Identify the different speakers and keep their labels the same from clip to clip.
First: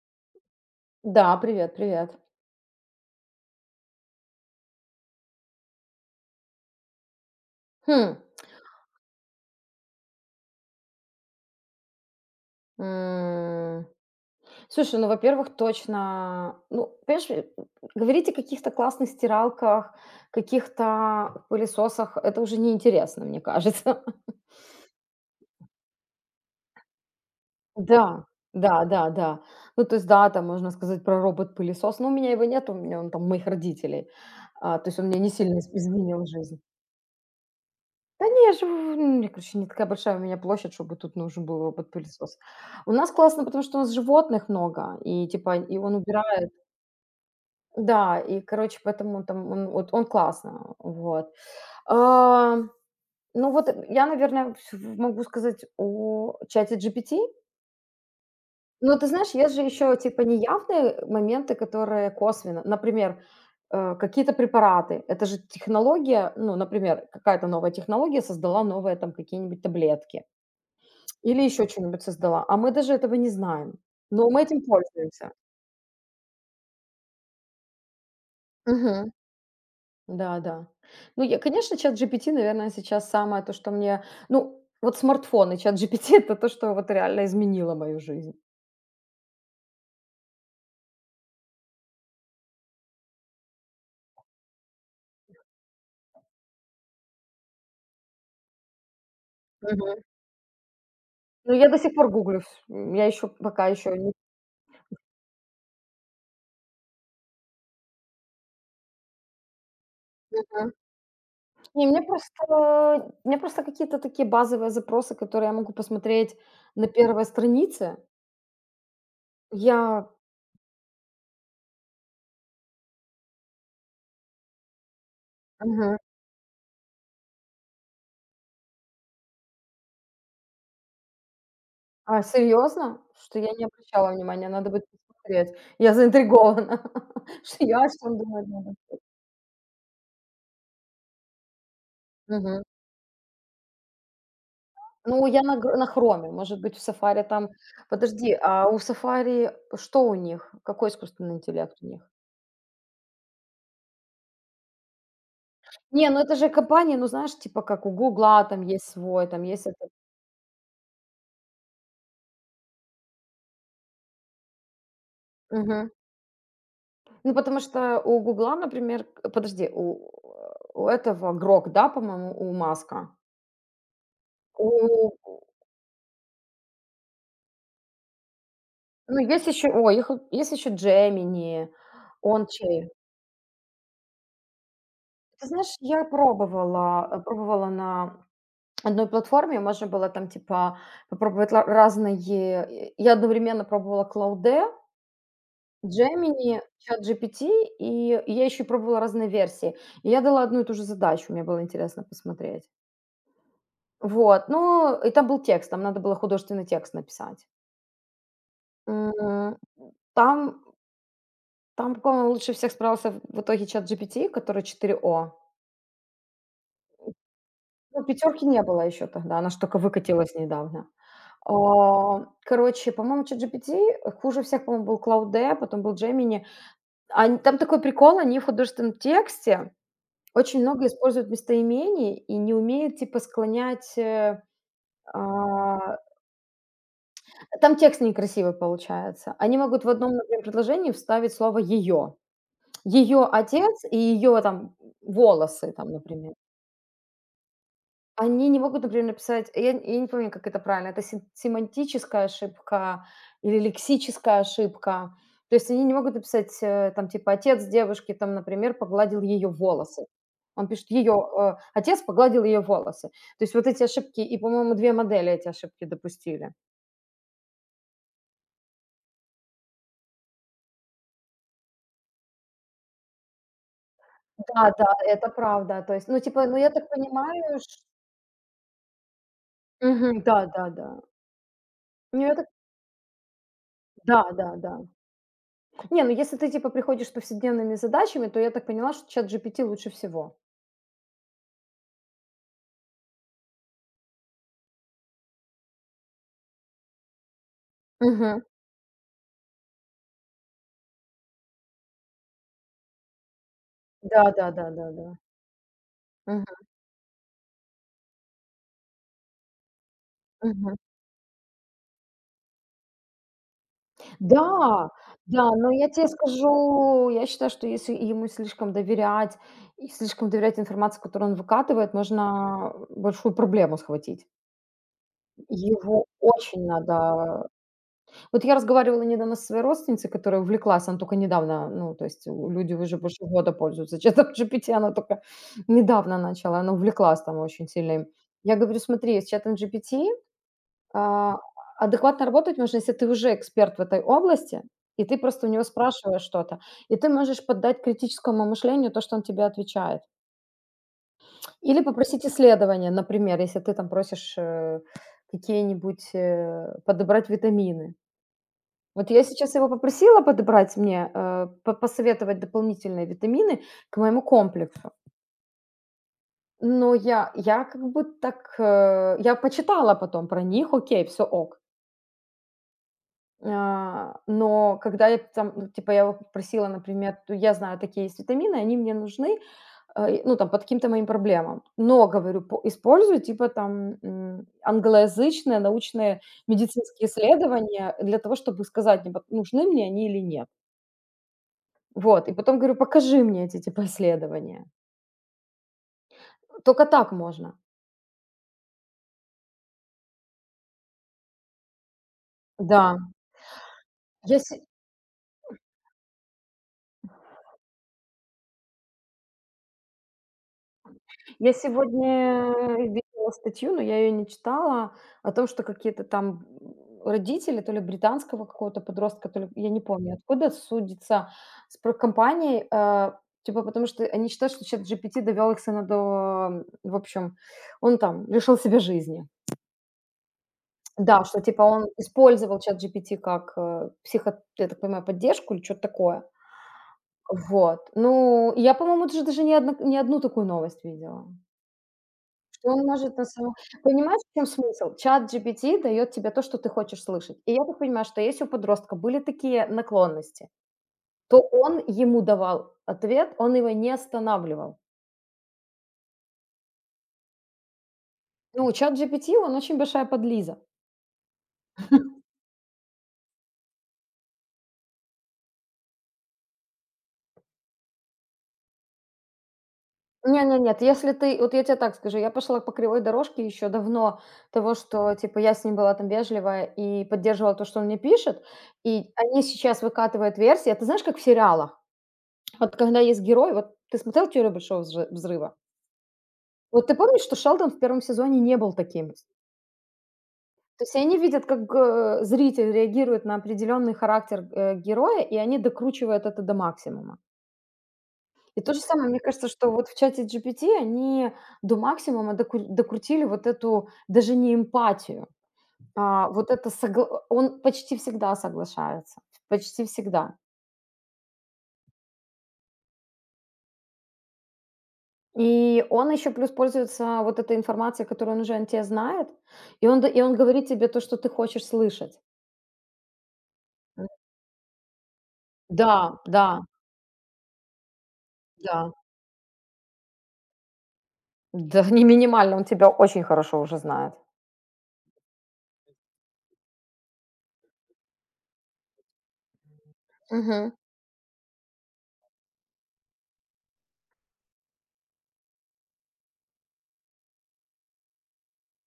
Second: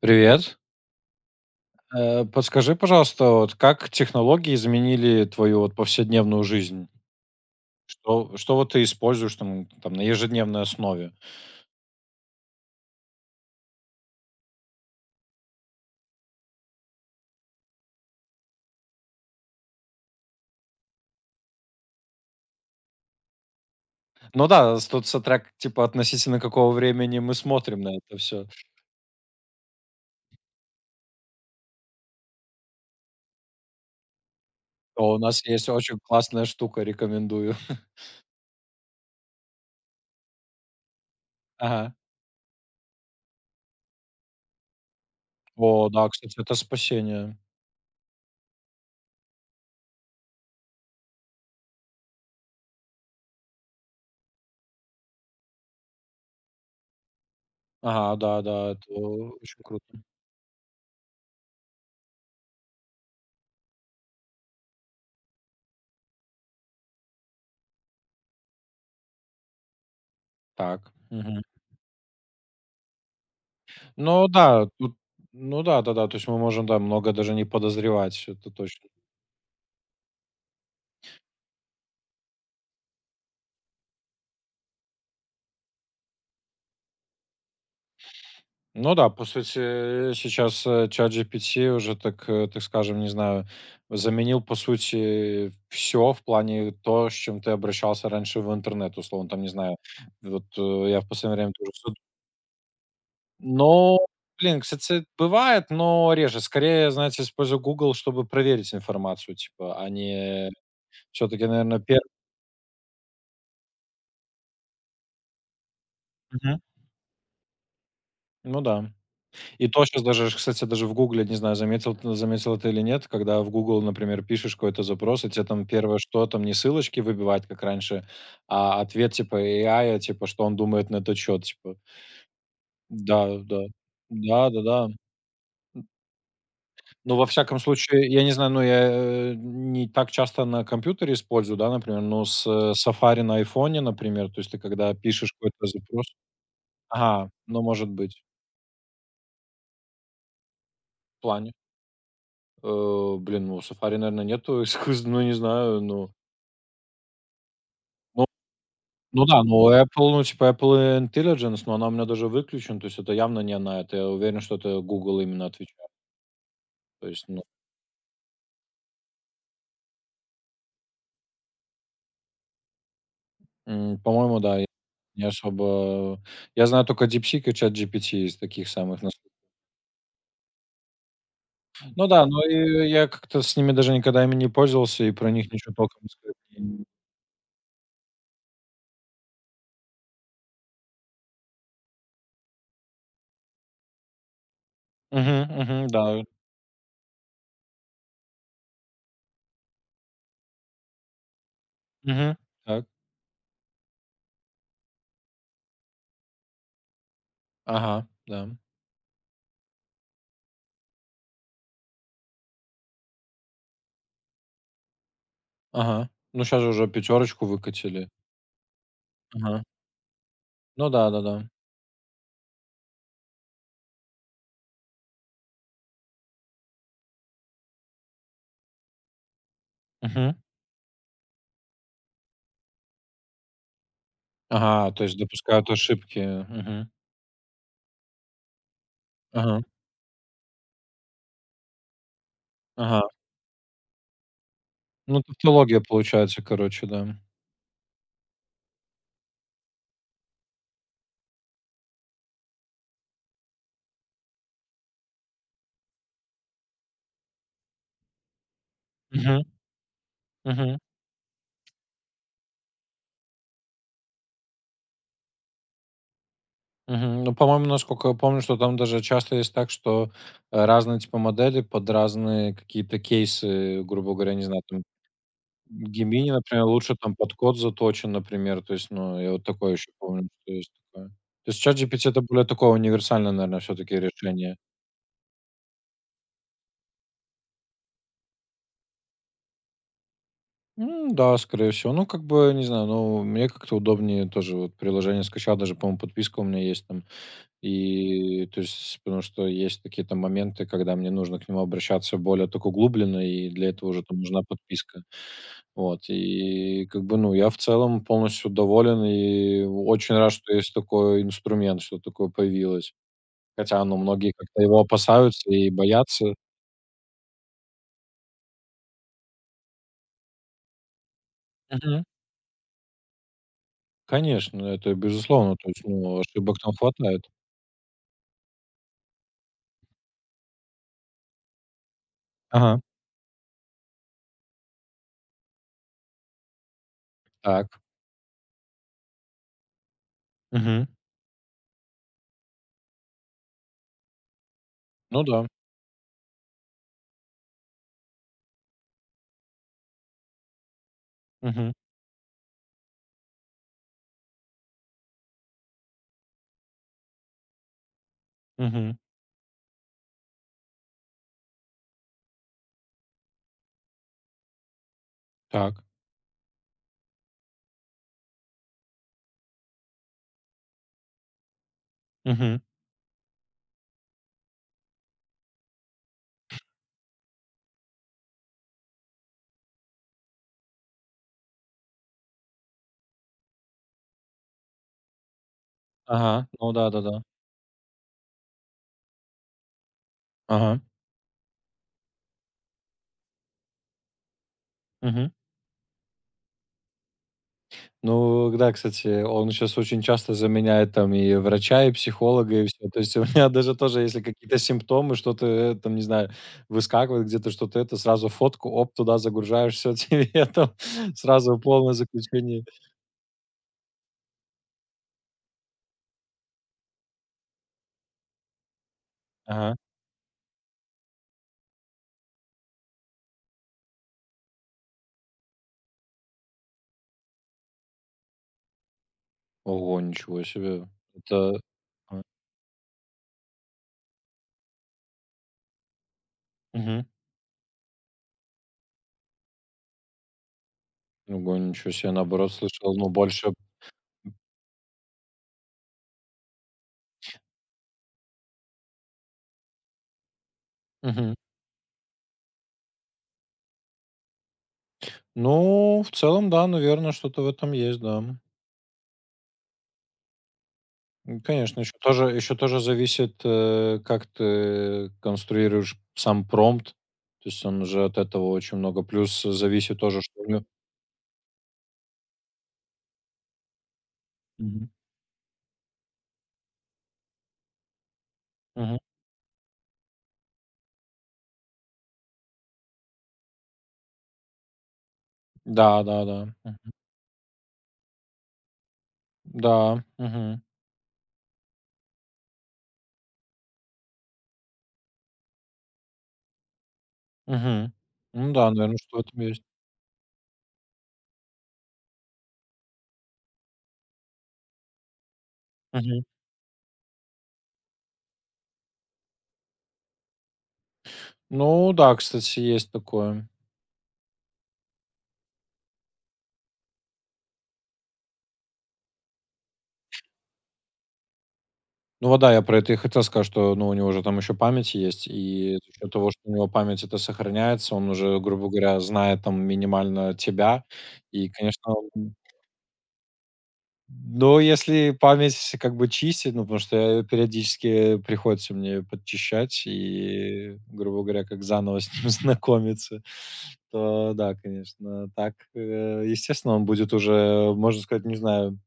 Speaker 1: Привет.
Speaker 2: Да, привет, привет.
Speaker 1: Подскажи, пожалуйста, вот как технологии изменили твою вот повседневную жизнь?
Speaker 2: Хм,
Speaker 1: Что вот ты используешь там на ежедневной основе?
Speaker 2: м, слушай, ну, во-первых, точно, ну, понимаешь, говорить о каких-то классных стиралках, каких-то пылесосах — это уже неинтересно, мне кажется.
Speaker 1: Ну да, тут смотря типа относительно какого времени мы смотрим на это
Speaker 2: Да,
Speaker 1: все.
Speaker 2: да. Ну, то есть, да, там можно сказать про робот-пылесос, но у меня его нет, у меня он там у моих родителей. А, то есть он мне
Speaker 1: У
Speaker 2: не
Speaker 1: нас
Speaker 2: сильно из
Speaker 1: есть очень
Speaker 2: изменил
Speaker 1: классная
Speaker 2: жизнь.
Speaker 1: штука, рекомендую.
Speaker 2: Да не, я живу, я, короче, не такая большая у меня площадь, чтобы тут нужен был
Speaker 1: Ага.
Speaker 2: робот-пылесос. У нас классно, потому что у нас животных много, и типа, и
Speaker 1: О,
Speaker 2: он
Speaker 1: да, кстати,
Speaker 2: убирает.
Speaker 1: это спасение.
Speaker 2: Да, и, короче, поэтому там он, вот он классно, вот. А, ну вот я, наверное, могу сказать о чате GPT.
Speaker 1: Ага, да, да, это
Speaker 2: Но ты знаешь, есть же
Speaker 1: очень круто.
Speaker 2: еще типа неявные моменты, которые косвенно. Например, какие-то препараты. Это же технология, ну, например, какая-то новая технология создала новые там какие-нибудь таблетки.
Speaker 1: Так.
Speaker 2: Или
Speaker 1: Мгм.
Speaker 2: еще чё-нибудь создала, а мы даже этого не знаем,
Speaker 1: Ну
Speaker 2: но мы этим
Speaker 1: да, тут,
Speaker 2: пользуемся.
Speaker 1: ну да, да, да, то есть мы можем, да, много даже не подозревать, это точно.
Speaker 2: Мгм. Да-да. Ну, я, конечно, ChatGPT, наверное, сейчас самое то, что мне ну, вот смартфон и ChatGPT — это то, что вот реально изменило мою жизнь.
Speaker 1: Ну да, по сути, сейчас, ChatGPT уже, так, так скажем, не знаю, заменил, по сути, все в плане то, с чем ты обращался раньше в интернет, условно, там, не знаю.
Speaker 2: Мгм.
Speaker 1: Вот, я в последнее время
Speaker 2: Но я
Speaker 1: тоже
Speaker 2: до сих
Speaker 1: суд.
Speaker 2: пор гуглю я еще пока еще
Speaker 1: Но,
Speaker 2: не.
Speaker 1: блин, кстати, бывает, но реже. Скорее, знаете, использую Google, чтобы проверить информацию, типа, а не
Speaker 2: Мгм.
Speaker 1: все таки наверное,
Speaker 2: Не,
Speaker 1: пе.
Speaker 2: мне просто какие-то такие базовые запросы, которые я могу посмотреть на первой странице,
Speaker 1: Ну да. И то сейчас
Speaker 2: я.
Speaker 1: даже, кстати, даже в "Гугле", не знаю, заметила ты или нет, когда в Google, например, пишешь какой-то запрос, и тебе там
Speaker 2: Мгм.
Speaker 1: первое, что там не ссылочки выбивать, как раньше, а ответ типа AI, типа, что он думает на этот счет, типа.
Speaker 2: А, серьезно?
Speaker 1: Да,
Speaker 2: Что я
Speaker 1: да.
Speaker 2: не обращала внимания, надо будет
Speaker 1: Да-да-да.
Speaker 2: посмотреть. Я заинтригована,
Speaker 1: Ну, во
Speaker 2: что
Speaker 1: всяком
Speaker 2: я, что
Speaker 1: случае,
Speaker 2: чём
Speaker 1: я не
Speaker 2: думать
Speaker 1: знаю, ну,
Speaker 2: надо.
Speaker 1: я, не так часто на компьютере использую, да, например, но с,
Speaker 2: Мгм.
Speaker 1: э, Safari на айфоне, например, то есть ты когда
Speaker 2: Ну,
Speaker 1: пишешь
Speaker 2: я
Speaker 1: какой-то
Speaker 2: на
Speaker 1: запрос.
Speaker 2: хроме, может быть, в "Сафари"
Speaker 1: Ага,
Speaker 2: там.
Speaker 1: ну, может быть,
Speaker 2: Подожди, а у "Сафари" что у них? Какой
Speaker 1: в
Speaker 2: искусственный
Speaker 1: плане.
Speaker 2: интеллект у них?
Speaker 1: Блин, ну, Safari, наверное нету эксклюз ну, не знаю,
Speaker 2: Не,
Speaker 1: ну.
Speaker 2: ну это же компания, ну, знаешь, типа как у
Speaker 1: Ну
Speaker 2: "Гугла" там есть
Speaker 1: ну
Speaker 2: свой,
Speaker 1: да,
Speaker 2: там есть
Speaker 1: ну
Speaker 2: этот.
Speaker 1: Apple, ну, типа Apple Intelligence, но она у меня даже выключена, то есть это явно не она, это я уверен, что это Google именно отвечает.
Speaker 2: Мгм.
Speaker 1: То есть,
Speaker 2: Ну,
Speaker 1: ну,
Speaker 2: потому что у "Гугла", например к подожди, у этого Грок, да, по-моему, у Маска?
Speaker 1: по-моему, да, я не особо, я знаю только DeepSeek и ChatGPT из таких самых нас.
Speaker 2: Ну, есть еще, ой, их, есть еще Gemini,
Speaker 1: Ну да, но и
Speaker 2: Onche.
Speaker 1: я как-то с ними даже никогда ими не пользовался и про
Speaker 2: Ты
Speaker 1: них
Speaker 2: знаешь,
Speaker 1: ничего
Speaker 2: я
Speaker 1: толком сказать не.
Speaker 2: пробовала, пробовала на одной платформе, можно было там типа попробовать разные. Я одновременно пробовала Клауде,
Speaker 1: Мгм, мгм, да,
Speaker 2: Gemini, ChatGPT, и я еще пробовала разные версии. И я дала одну и ту же задачу, мне было интересно
Speaker 1: угу,
Speaker 2: посмотреть.
Speaker 1: так,
Speaker 2: Вот, ну, и там был текст, там надо было художественный текст написать.
Speaker 1: ага, да,
Speaker 2: М, Там, там, по-моему, лучше всех справился в итоге чат GPT, который четыре о.
Speaker 1: ага. Ну, сейчас же уже пятерочку
Speaker 2: Ну,
Speaker 1: выкатили.
Speaker 2: "пятерки" не было еще тогда, она ж
Speaker 1: Ага.
Speaker 2: тока выкатилась недавно.
Speaker 1: Ну да-да-да.
Speaker 2: А, короче, по-моему, ChatGPT, хуже всех, по-моему, был Claude, потом был Gemini. Ань там такой прикол, они в художественном тексте
Speaker 1: Мгм.
Speaker 2: очень много используют местоимений и не умеют, типа, склонять,
Speaker 1: Ага, то есть допускают
Speaker 2: а
Speaker 1: ошибки. Мгм.
Speaker 2: там текст некрасивый получается. Они
Speaker 1: Ага,
Speaker 2: могут в одном, например, предложении вставить слово "ее",
Speaker 1: ага.
Speaker 2: "ее отец" и "ее там
Speaker 1: Ну, тут
Speaker 2: волосы", там, например.
Speaker 1: получается, короче, да.
Speaker 2: Они не могут, например, написать, я не помню, как это правильно, это семантическая ошибка или лексическая ошибка. То есть они не могут написать, там, типа, отец девушки, там, например, погладил
Speaker 1: Мгм,
Speaker 2: ее волосы. Он
Speaker 1: мгм,
Speaker 2: пишет, ее отец погладил ее волосы. То есть вот эти ошибки, и, по-моему, две модели эти ошибки допустили.
Speaker 1: мгм. Ну, по-моему, насколько я помню, что там даже часто есть так, что, разные типа модели под разные какие-то кейсы, грубо говоря, не знаю,
Speaker 2: Да,
Speaker 1: там
Speaker 2: да, это правда. То есть, ну,
Speaker 1: Gemini,
Speaker 2: типа, ну,
Speaker 1: например,
Speaker 2: я так
Speaker 1: лучше там под код
Speaker 2: понимаю, ш-.
Speaker 1: заточен, например. То есть, ну, я вот такое еще
Speaker 2: Мгм,
Speaker 1: помню,
Speaker 2: да,
Speaker 1: что
Speaker 2: да,
Speaker 1: есть
Speaker 2: да.
Speaker 1: такое. То есть ChatGPT- это
Speaker 2: Ну, я
Speaker 1: более
Speaker 2: так...
Speaker 1: такое универсальное, наверное, все-таки
Speaker 2: Да, да,
Speaker 1: решение.
Speaker 2: да. Не, ну, если ты, типа, приходишь с повседневными задачами, то я так поняла, что чат GPT лучше всего.
Speaker 1: Да, скорее всего. Ну, как бы, не знаю, ну, мне как-то удобнее тоже. Вот приложение скачал, даже, по-моему, подписка у меня есть там.
Speaker 2: Мгм.
Speaker 1: И то есть, потому что есть такие там моменты, когда мне нужно к нему обращаться более так углубленно, и для этого уже там нужна подписка.
Speaker 2: Да-да-да-да-да.
Speaker 1: Вот,
Speaker 2: Мгм,
Speaker 1: и как бы, ну, я в целом полностью доволен и очень рад, что есть
Speaker 2: мгм.
Speaker 1: такой инструмент, что такое появилось. Хотя, ну, многие как-то его
Speaker 2: Да,
Speaker 1: опасаются
Speaker 2: да, но
Speaker 1: и
Speaker 2: я тебе
Speaker 1: боятся.
Speaker 2: скажу, я считаю, что если ему слишком доверять и слишком доверять информации, которую он выкатывает,
Speaker 1: Мгм.
Speaker 2: можно большую проблему схватить.
Speaker 1: Конечно, это безусловно, то есть,
Speaker 2: Его
Speaker 1: ну, ошибок
Speaker 2: очень
Speaker 1: там хватает.
Speaker 2: надо. Вот я разговаривала недавно со своей родственницей, которая увлеклась, она только недавно, ну, то есть у люди
Speaker 1: Ага.
Speaker 2: уже больше года пользуются чатом GPT, она только недавно начала, она увлеклась там очень
Speaker 1: Так.
Speaker 2: сильно им. Я говорю: "Смотри, с чатом GPT".
Speaker 1: Мгм.
Speaker 2: А, адекватно работать можно, если ты уже эксперт в этой области, и ты
Speaker 1: Ну
Speaker 2: просто
Speaker 1: да.
Speaker 2: у него спрашиваешь что-то. И ты можешь поддать критическому мышлению то, что он тебе отвечает.
Speaker 1: Мгм.
Speaker 2: Или попросить исследования, например, если ты там просишь какие-нибудь подобрать витамины.
Speaker 1: Мгм.
Speaker 2: Вот я сейчас его попросила подобрать мне, э, посоветовать дополнительные витамины к моему комплексу.
Speaker 1: Так.
Speaker 2: Но я как бы так, я почитала потом про них, окей, все ок.
Speaker 1: Мгм.
Speaker 2: Но когда я там, ну, типа, я его попросила, например, то я знаю, такие есть витамины, они мне нужны, и, ну, там, под каким-то моим проблемам. Но, говорю, по использую, типа, там, англоязычные научные
Speaker 1: Ага. Ну
Speaker 2: медицинские
Speaker 1: да-да-да.
Speaker 2: исследования для того, чтобы сказать, типа, нужны мне они или нет.
Speaker 1: Ага.
Speaker 2: Вот, и потом говорю, покажи мне эти, типа, исследования.
Speaker 1: Мгм.
Speaker 2: Только так можно.
Speaker 1: Ну да, кстати, он сейчас очень часто заменяет там и врача, и психолога, и все.
Speaker 2: Да.
Speaker 1: То есть у меня даже тоже, если
Speaker 2: Я
Speaker 1: какие-то
Speaker 2: се
Speaker 1: симптомы, что-то, там, не знаю, выскакивает где-то, что-то это, сразу фотку, оп, туда загружаешь, все тебе там
Speaker 2: Я
Speaker 1: сразу полное
Speaker 2: сегодня
Speaker 1: заключение.
Speaker 2: видела статью, но я ее не читала, о том, что какие-то там, родители то ли британского какого-то подростка, то ли, я
Speaker 1: Ага.
Speaker 2: не помню откуда, судится с про компанией, типа потому что они считают, что ChatGPT довел их сына до, в общем, он там лишил себя жизни.
Speaker 1: Ого, ничего себе.
Speaker 2: Да, что
Speaker 1: Это.
Speaker 2: типа он
Speaker 1: а,
Speaker 2: использовал ChatGPT как, э, психо я так понимаю, поддержку или что то такое.
Speaker 1: Мгм.
Speaker 2: Вот. Ну, я, по-моему, даже не одну такую новость видела.
Speaker 1: Ого, ничего себе. Наоборот,
Speaker 2: И он
Speaker 1: слышал, ну,
Speaker 2: может на
Speaker 1: больше
Speaker 2: самом Понимаешь, в чем смысл? Чат ChatGPT дает тебе то, что ты хочешь слышать. И я так понимаю, что если у подростка были такие наклонности,
Speaker 1: мгм.
Speaker 2: то он ему давал ответ, он его не останавливал.
Speaker 1: Ну, в целом, да, наверно, что-то в этом есть, да.
Speaker 2: Ну, чат ChatGPT, он очень большая подлиза.
Speaker 1: Конечно, еще тоже зависит, как ты конструируешь сам промпт. То есть он уже от этого очень много. Плюс зависит тоже,
Speaker 2: Не
Speaker 1: что у
Speaker 2: не
Speaker 1: него.
Speaker 2: нет, если ты вот я тебе так скажу, я пошла по кривой дорожке еще давно того,
Speaker 1: Мгм.
Speaker 2: что, типа, я с ним была там вежливая и поддерживала то, что он мне пишет.
Speaker 1: Мгм.
Speaker 2: И они сейчас выкатывают версии. Это знаешь, как в сериалах. Вот когда есть герой, вот ты смотрел "Теорию большого взрыва"?
Speaker 1: Да, да-да.
Speaker 2: Вот
Speaker 1: Мгм.
Speaker 2: ты помнишь, что Шелдон в первом сезоне не был таким?
Speaker 1: Да. Мгм.
Speaker 2: То есть они видят, как, зритель реагирует на определенный характер, героя, и они докручивают это до максимума.
Speaker 1: Мгм. Ну
Speaker 2: И
Speaker 1: да,
Speaker 2: то же
Speaker 1: наверное,
Speaker 2: самое,
Speaker 1: что
Speaker 2: мне
Speaker 1: в этом
Speaker 2: кажется,
Speaker 1: есть.
Speaker 2: что вот в чате GPT они до максимума докрутили вот эту даже не эмпатию,
Speaker 1: Мгм.
Speaker 2: а вот это согла он почти всегда соглашается, почти всегда.
Speaker 1: Ну да, кстати, есть такое.
Speaker 2: И он еще плюс пользуется вот этой информацией, которую он уже о те знает, и он да и он говорит тебе то, что ты хочешь слышать.
Speaker 1: Ну вот да, я про это и хотел сказать, что, ну, у него же там еще память есть, и за
Speaker 2: Да,
Speaker 1: счет того, что
Speaker 2: да.
Speaker 1: у него память это сохраняется, он уже, грубо
Speaker 2: Да.
Speaker 1: говоря, знает там минимально тебя. И,
Speaker 2: Да,
Speaker 1: конечно.
Speaker 2: не минимально, он тебя очень хорошо уже знает.
Speaker 1: Но если память как бы чистить, ну, потому что я периодически приходится мне подчищать
Speaker 2: Мгм.
Speaker 1: и, грубо говоря, как заново с ним знакомиться, то да, конечно, так, естественно, он будет уже, можно сказать, не знаю,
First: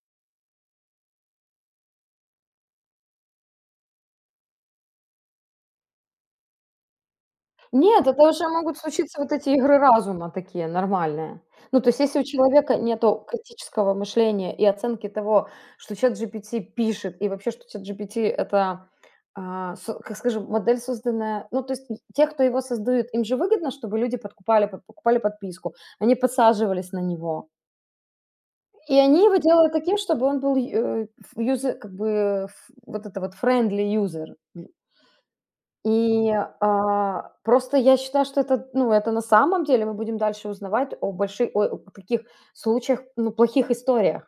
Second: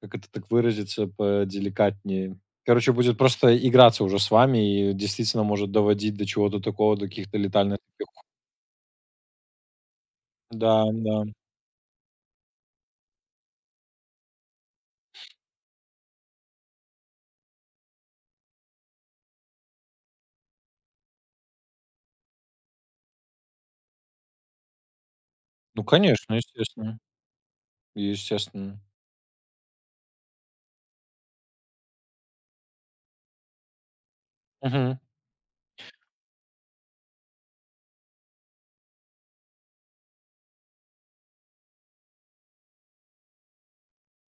Speaker 1: как это так выразиться, поделикатнее. Короче, будет просто играться уже с вами и действительно может доводить до чего-то такого, до каких-то летальных.
Speaker 2: Нет, это уже могут случиться вот эти игры разума такие
Speaker 1: Да, да.
Speaker 2: нормальные. Ну, то есть, если у человека нету критического мышления и оценки того, что ChatGPT пишет, и вообще, что ChatGPT — это, а, со как скажем, модель, созданная ну, то есть, те, кто его создают, им же выгодно, чтобы люди покупали подписку,
Speaker 1: Ну,
Speaker 2: они
Speaker 1: конечно,
Speaker 2: подсаживались
Speaker 1: естественно,
Speaker 2: на него.
Speaker 1: естественно.
Speaker 2: И они его делают таким, чтобы он был, э, ф юзе как бы, ф вот это вот friendly user.
Speaker 1: Мгм.
Speaker 2: И, просто я считаю, что это, ну, это на самом деле мы будем дальше узнавать о больших, ой, о таких случаях, ну, плохих историях.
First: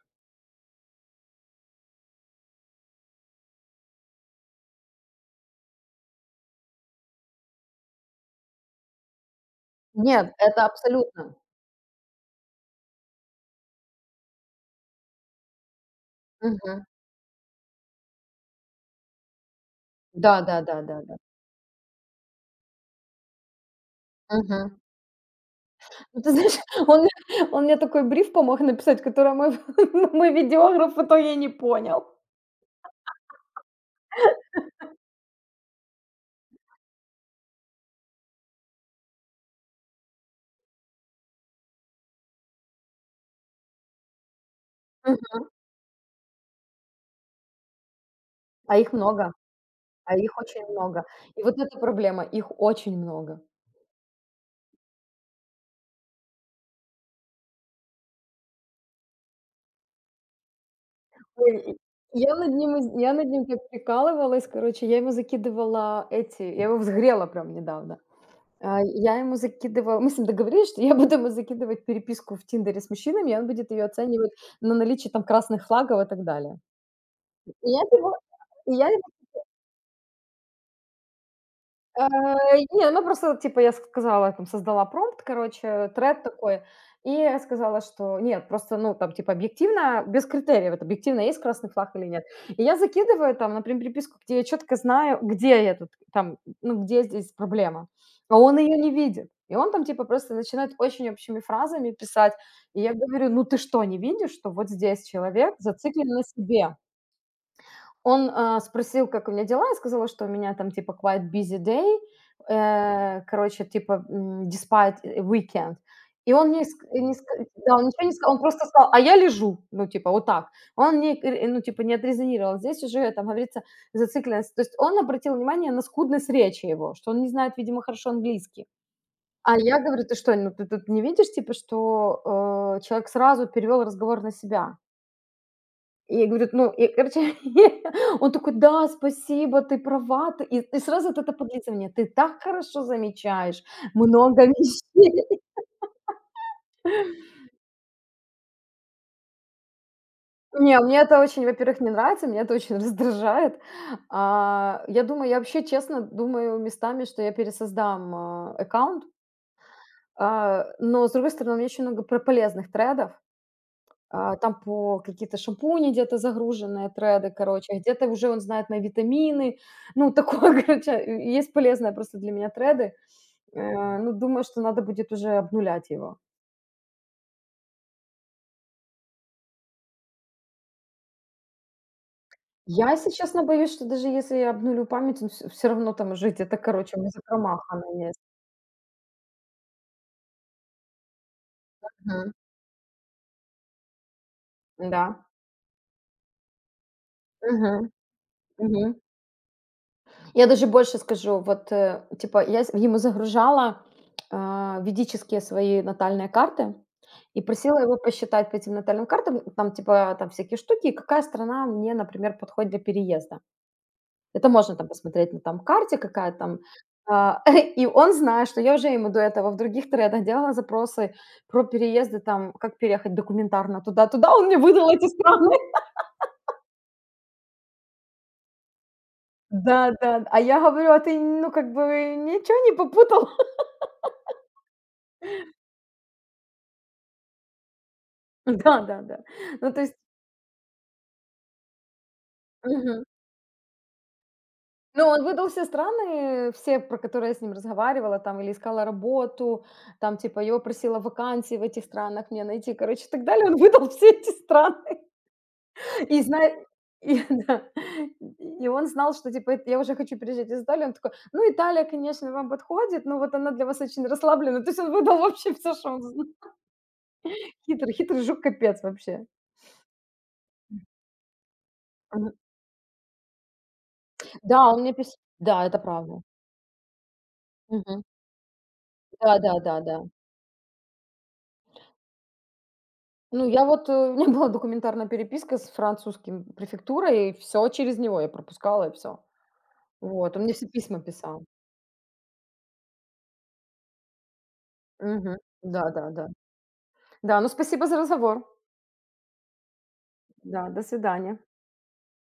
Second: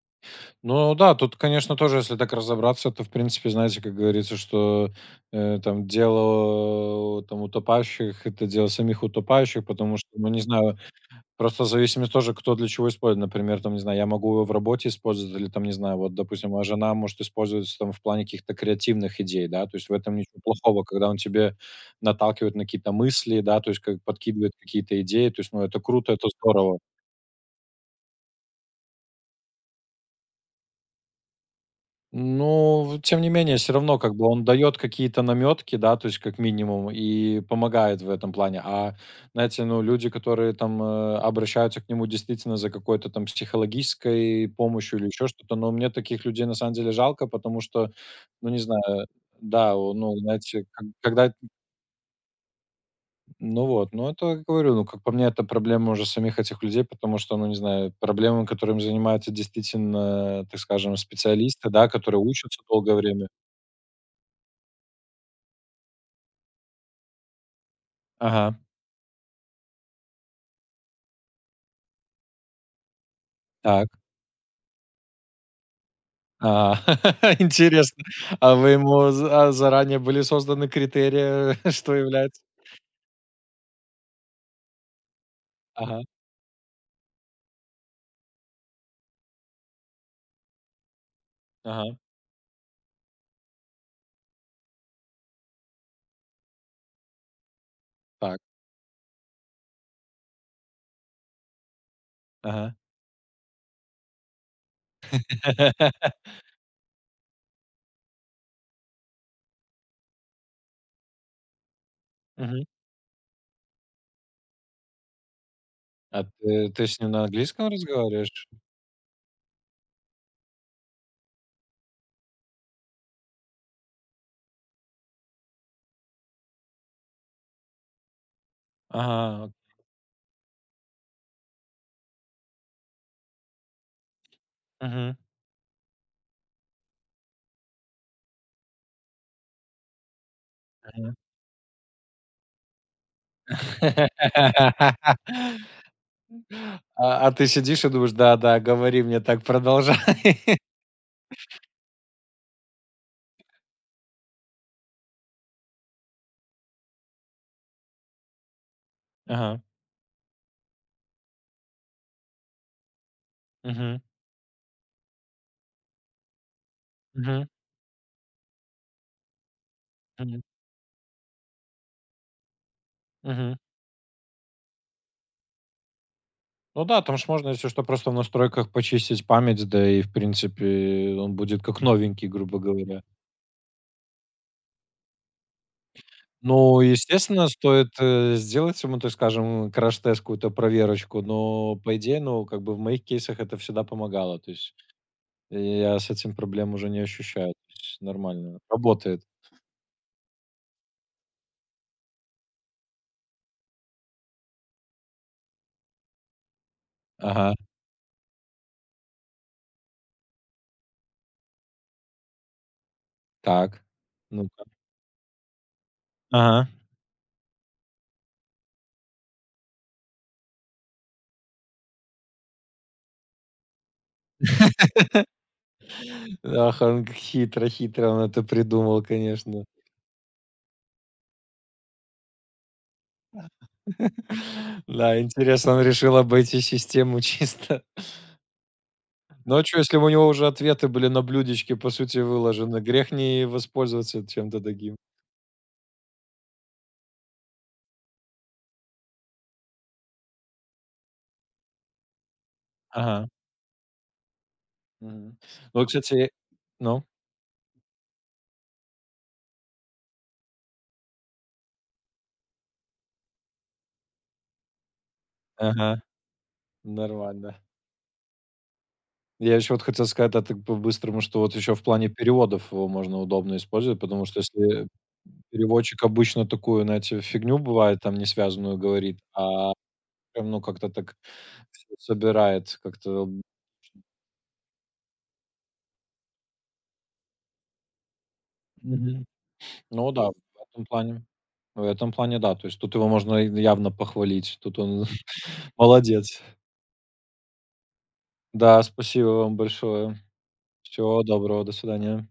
Speaker 1: Ну да, тут, конечно, тоже, если так разобраться, то, в принципе, знаете, как говорится, что там дело там утопающих, это дело самих утопающих, потому что, ну,
Speaker 2: Нет,
Speaker 1: не
Speaker 2: это
Speaker 1: знаю,
Speaker 2: абсолютно.
Speaker 1: просто зависимость тоже, кто для чего использует. Например, там, не знаю, я могу его в работе использовать, или там, не знаю, вот, допустим, моя
Speaker 2: Мгм.
Speaker 1: жена может использовать там в плане каких-то креативных идей, да, то есть в этом
Speaker 2: Да
Speaker 1: ничего
Speaker 2: да да
Speaker 1: плохого,
Speaker 2: да
Speaker 1: когда
Speaker 2: да.
Speaker 1: он тебе наталкивает на какие-то мысли, да, то есть как подкидывает
Speaker 2: Мгм.
Speaker 1: какие-то идеи, то есть, ну, это круто,
Speaker 2: Ну,
Speaker 1: это
Speaker 2: ты знаешь,
Speaker 1: здорово.
Speaker 2: он мне он мне такой бриф помог написать, который мой ф мой видеограф в итоге не понял.
Speaker 1: Ну, тем не менее, все равно как бы он дает какие-то намётки, да, то есть как минимум, и помогает в этом плане. А, знаете, ну, люди, которые там, обращаются к нему действительно за какой-то там психологической помощью или еще
Speaker 2: Мгм.
Speaker 1: что-то, но мне таких людей на самом деле жалко, потому что, ну, не
Speaker 2: А их
Speaker 1: знаю,
Speaker 2: много.
Speaker 1: да, о, ну,
Speaker 2: А их
Speaker 1: знаете,
Speaker 2: очень
Speaker 1: как
Speaker 2: много.
Speaker 1: когда.
Speaker 2: И вот эта проблема, их очень много.
Speaker 1: Ну вот, ну, это как говорю, ну, как по мне, это проблема уже самих этих людей, потому что, ну, не знаю, проблемы, которыми занимаются действительно, так скажем,
Speaker 2: Ой,
Speaker 1: специалисты,
Speaker 2: и
Speaker 1: да, которые учатся долгое
Speaker 2: я над
Speaker 1: время.
Speaker 2: ним так прикалывалась, короче, я ему закидывала эти я его взгрела прям недавно.
Speaker 1: Ага,
Speaker 2: Я ему закидывала мы с ним договорились, что я буду ему закидывать переписку в "Тиндере" с мужчинами, и он будет ее
Speaker 1: так.
Speaker 2: оценивать на наличие там красных флагов и так
Speaker 1: А,
Speaker 2: далее. И я
Speaker 1: интересно.
Speaker 2: его
Speaker 1: А вы
Speaker 2: и я
Speaker 1: ему заранее были созданы критерии, что
Speaker 2: Э,
Speaker 1: является.
Speaker 2: не, ну просто, типа, я сказала, там, создала промпт, короче,
Speaker 1: Ага,
Speaker 2: тред такой, и сказала, что нет, просто, ну, там, типа, объективно, без критериев, вот объективно есть красный
Speaker 1: ага,
Speaker 2: флаг или нет. И я закидываю там, например, приписку, где я четко знаю, где я тут, там, ну, где здесь проблема. А
Speaker 1: так,
Speaker 2: он ее не видит. И он там, типа, просто начинает очень общими фразами писать.
Speaker 1: ага.
Speaker 2: И я говорю, ну ты что, не видишь, что вот здесь человек зациклен на себе? Он, спросил, как у меня дела. Я сказала, что у меня там типа quite busy day,
Speaker 1: Мгм.
Speaker 2: короче, типа, despite weekend.
Speaker 1: А
Speaker 2: И он мне
Speaker 1: ты
Speaker 2: ск
Speaker 1: ты с ним
Speaker 2: не
Speaker 1: на
Speaker 2: ск
Speaker 1: английском
Speaker 2: да, он ничего не сказал, он
Speaker 1: разговариваешь?
Speaker 2: просто сказал: "А я лежу". Ну, типа, вот так. Он мне, ну, типа, не отрезонировал. Здесь уже, там, говорится, зацикленность. То есть он обратил внимание на скудность речи его, что он не знает, видимо, хорошо английский.
Speaker 1: Ага,
Speaker 2: А я говорю: "Ты что, ну, ты тут не видишь, типа, что, человек сразу перевел разговор на себя?"
Speaker 1: мгм,
Speaker 2: И говорит, ну, и, короче, он такой: "Да, спасибо, ты права, ты". И сразу
Speaker 1: мгм.
Speaker 2: вот это подлизывание: "Ты так хорошо замечаешь много вещей".
Speaker 1: А ты сидишь и думаешь: "Да-да, говори мне так, продолжай".
Speaker 2: Не, мне это очень, во-первых, не нравится, меня это очень раздражает. Я думаю, я вообще честно думаю местами, что я пересоздам, аккаунт.
Speaker 1: Ага,
Speaker 2: Но, с другой стороны, у меня очень много про полезных тредов.
Speaker 1: мгм,
Speaker 2: Там по какие-то шампуни где-то загруженные треды,
Speaker 1: мгм,
Speaker 2: короче, а где-то уже он знает на витамины. Ну,
Speaker 1: мгм,
Speaker 2: такое, короче, и есть полезные просто для меня треды.
Speaker 1: мгм.
Speaker 2: Ну, думаю, что надо будет уже обнулять его.
Speaker 1: Ну да, там же можно, если что, просто в настройках почистить память, да и, в принципе, он будет как новенький, грубо
Speaker 2: Я,
Speaker 1: говоря.
Speaker 2: если честно, боюсь, что даже если я обнулю память, он всё равно там жить. Это, то
Speaker 1: Ну,
Speaker 2: короче, в
Speaker 1: естественно,
Speaker 2: закромах она
Speaker 1: стоит,
Speaker 2: есть.
Speaker 1: э, сделать ему, так скажем, краш-тест, какую-то проверочку, но, по идее,
Speaker 2: Мгм.
Speaker 1: ну, как бы в моих кейсах это всегда помогало. То есть
Speaker 2: Да.
Speaker 1: я с этим проблем уже не ощущаю. То
Speaker 2: Мгм.
Speaker 1: есть нормально.
Speaker 2: Мгм.
Speaker 1: Работает.
Speaker 2: Я даже больше скажу, вот, типа, ему загружала ведические свои натальные карты и
Speaker 1: Ага.
Speaker 2: просила его посчитать по этим натальным картам, там, типа, там всякие штуки, и какая страна мне, например, подходит для переезда.
Speaker 1: Так.
Speaker 2: Это
Speaker 1: Ну-ка.
Speaker 2: можно там посмотреть на там карте, какая там...
Speaker 1: Ага.
Speaker 2: а, И он знает, что я уже ему до этого в других тредах делала запросы про переезды, там, как переехать документарно туда-туда, он мне выдал эти страны.
Speaker 1: Ах, он как хитро хитро он это придумал, конечно.
Speaker 2: Да, да, а я говорю, а ты, ну, как бы, ничего не попутал?
Speaker 1: Да, интересно, он решил обойти систему чисто.
Speaker 2: Да-да-да.
Speaker 1: Ну а
Speaker 2: Ну,
Speaker 1: чё,
Speaker 2: то есть.
Speaker 1: если у него уже ответы были на блюдечке, по сути, выложены,
Speaker 2: Мгм.
Speaker 1: грех не воспользоваться чем-то таким.
Speaker 2: Но он выдал все страны, все, про которые я с ним разговаривала там или искала работу, там типа его просила вакансии в этих странах мне найти, короче, и так
Speaker 1: Ага.
Speaker 2: далее. Он выдал все эти страны.
Speaker 1: Мгм. Ну,
Speaker 2: И
Speaker 1: кстати
Speaker 2: знает
Speaker 1: ну?
Speaker 2: и да, и он знал, что типа это я уже хочу переезжать из Италии. Он такой: "Ну, Италия, конечно, вам подходит, но вот она для вас очень расслаблена". То есть он выдал вообще все, что он
Speaker 1: Ага.
Speaker 2: зн.
Speaker 1: Нормально.
Speaker 2: Хитрый, хитрый жук, капец вообще.
Speaker 1: Я еще вот хотел сказать, а так по-быстрому, что вот еще в плане
Speaker 2: Мгм.
Speaker 1: переводов его можно удобно использовать, потому что
Speaker 2: Да, он
Speaker 1: если
Speaker 2: мне писал, да, это
Speaker 1: переводчик
Speaker 2: правда.
Speaker 1: обычно такую, знаете, фигню бывает,
Speaker 2: Мгм.
Speaker 1: там, не связанную говорит, а
Speaker 2: Да-да-да-да.
Speaker 1: прям, ну, как-то так всё собирает как-то.
Speaker 2: Ну, я вот, у меня была документарная переписка с французским префектурой, и все через него я пропускала, и все.
Speaker 1: Мгм. Ну да,
Speaker 2: Вот, он мне все
Speaker 1: этом
Speaker 2: письма
Speaker 1: плане
Speaker 2: писал.
Speaker 1: в этом плане да. То есть тут его можно и явно похвалить. Тут он.
Speaker 2: Мгм. Да-да-да. Да, да.
Speaker 1: Молодец.
Speaker 2: Да, ну, спасибо за разговор.
Speaker 1: Да, спасибо вам большое.
Speaker 2: Да, до
Speaker 1: Всего
Speaker 2: свидания.
Speaker 1: доброго, до свидания.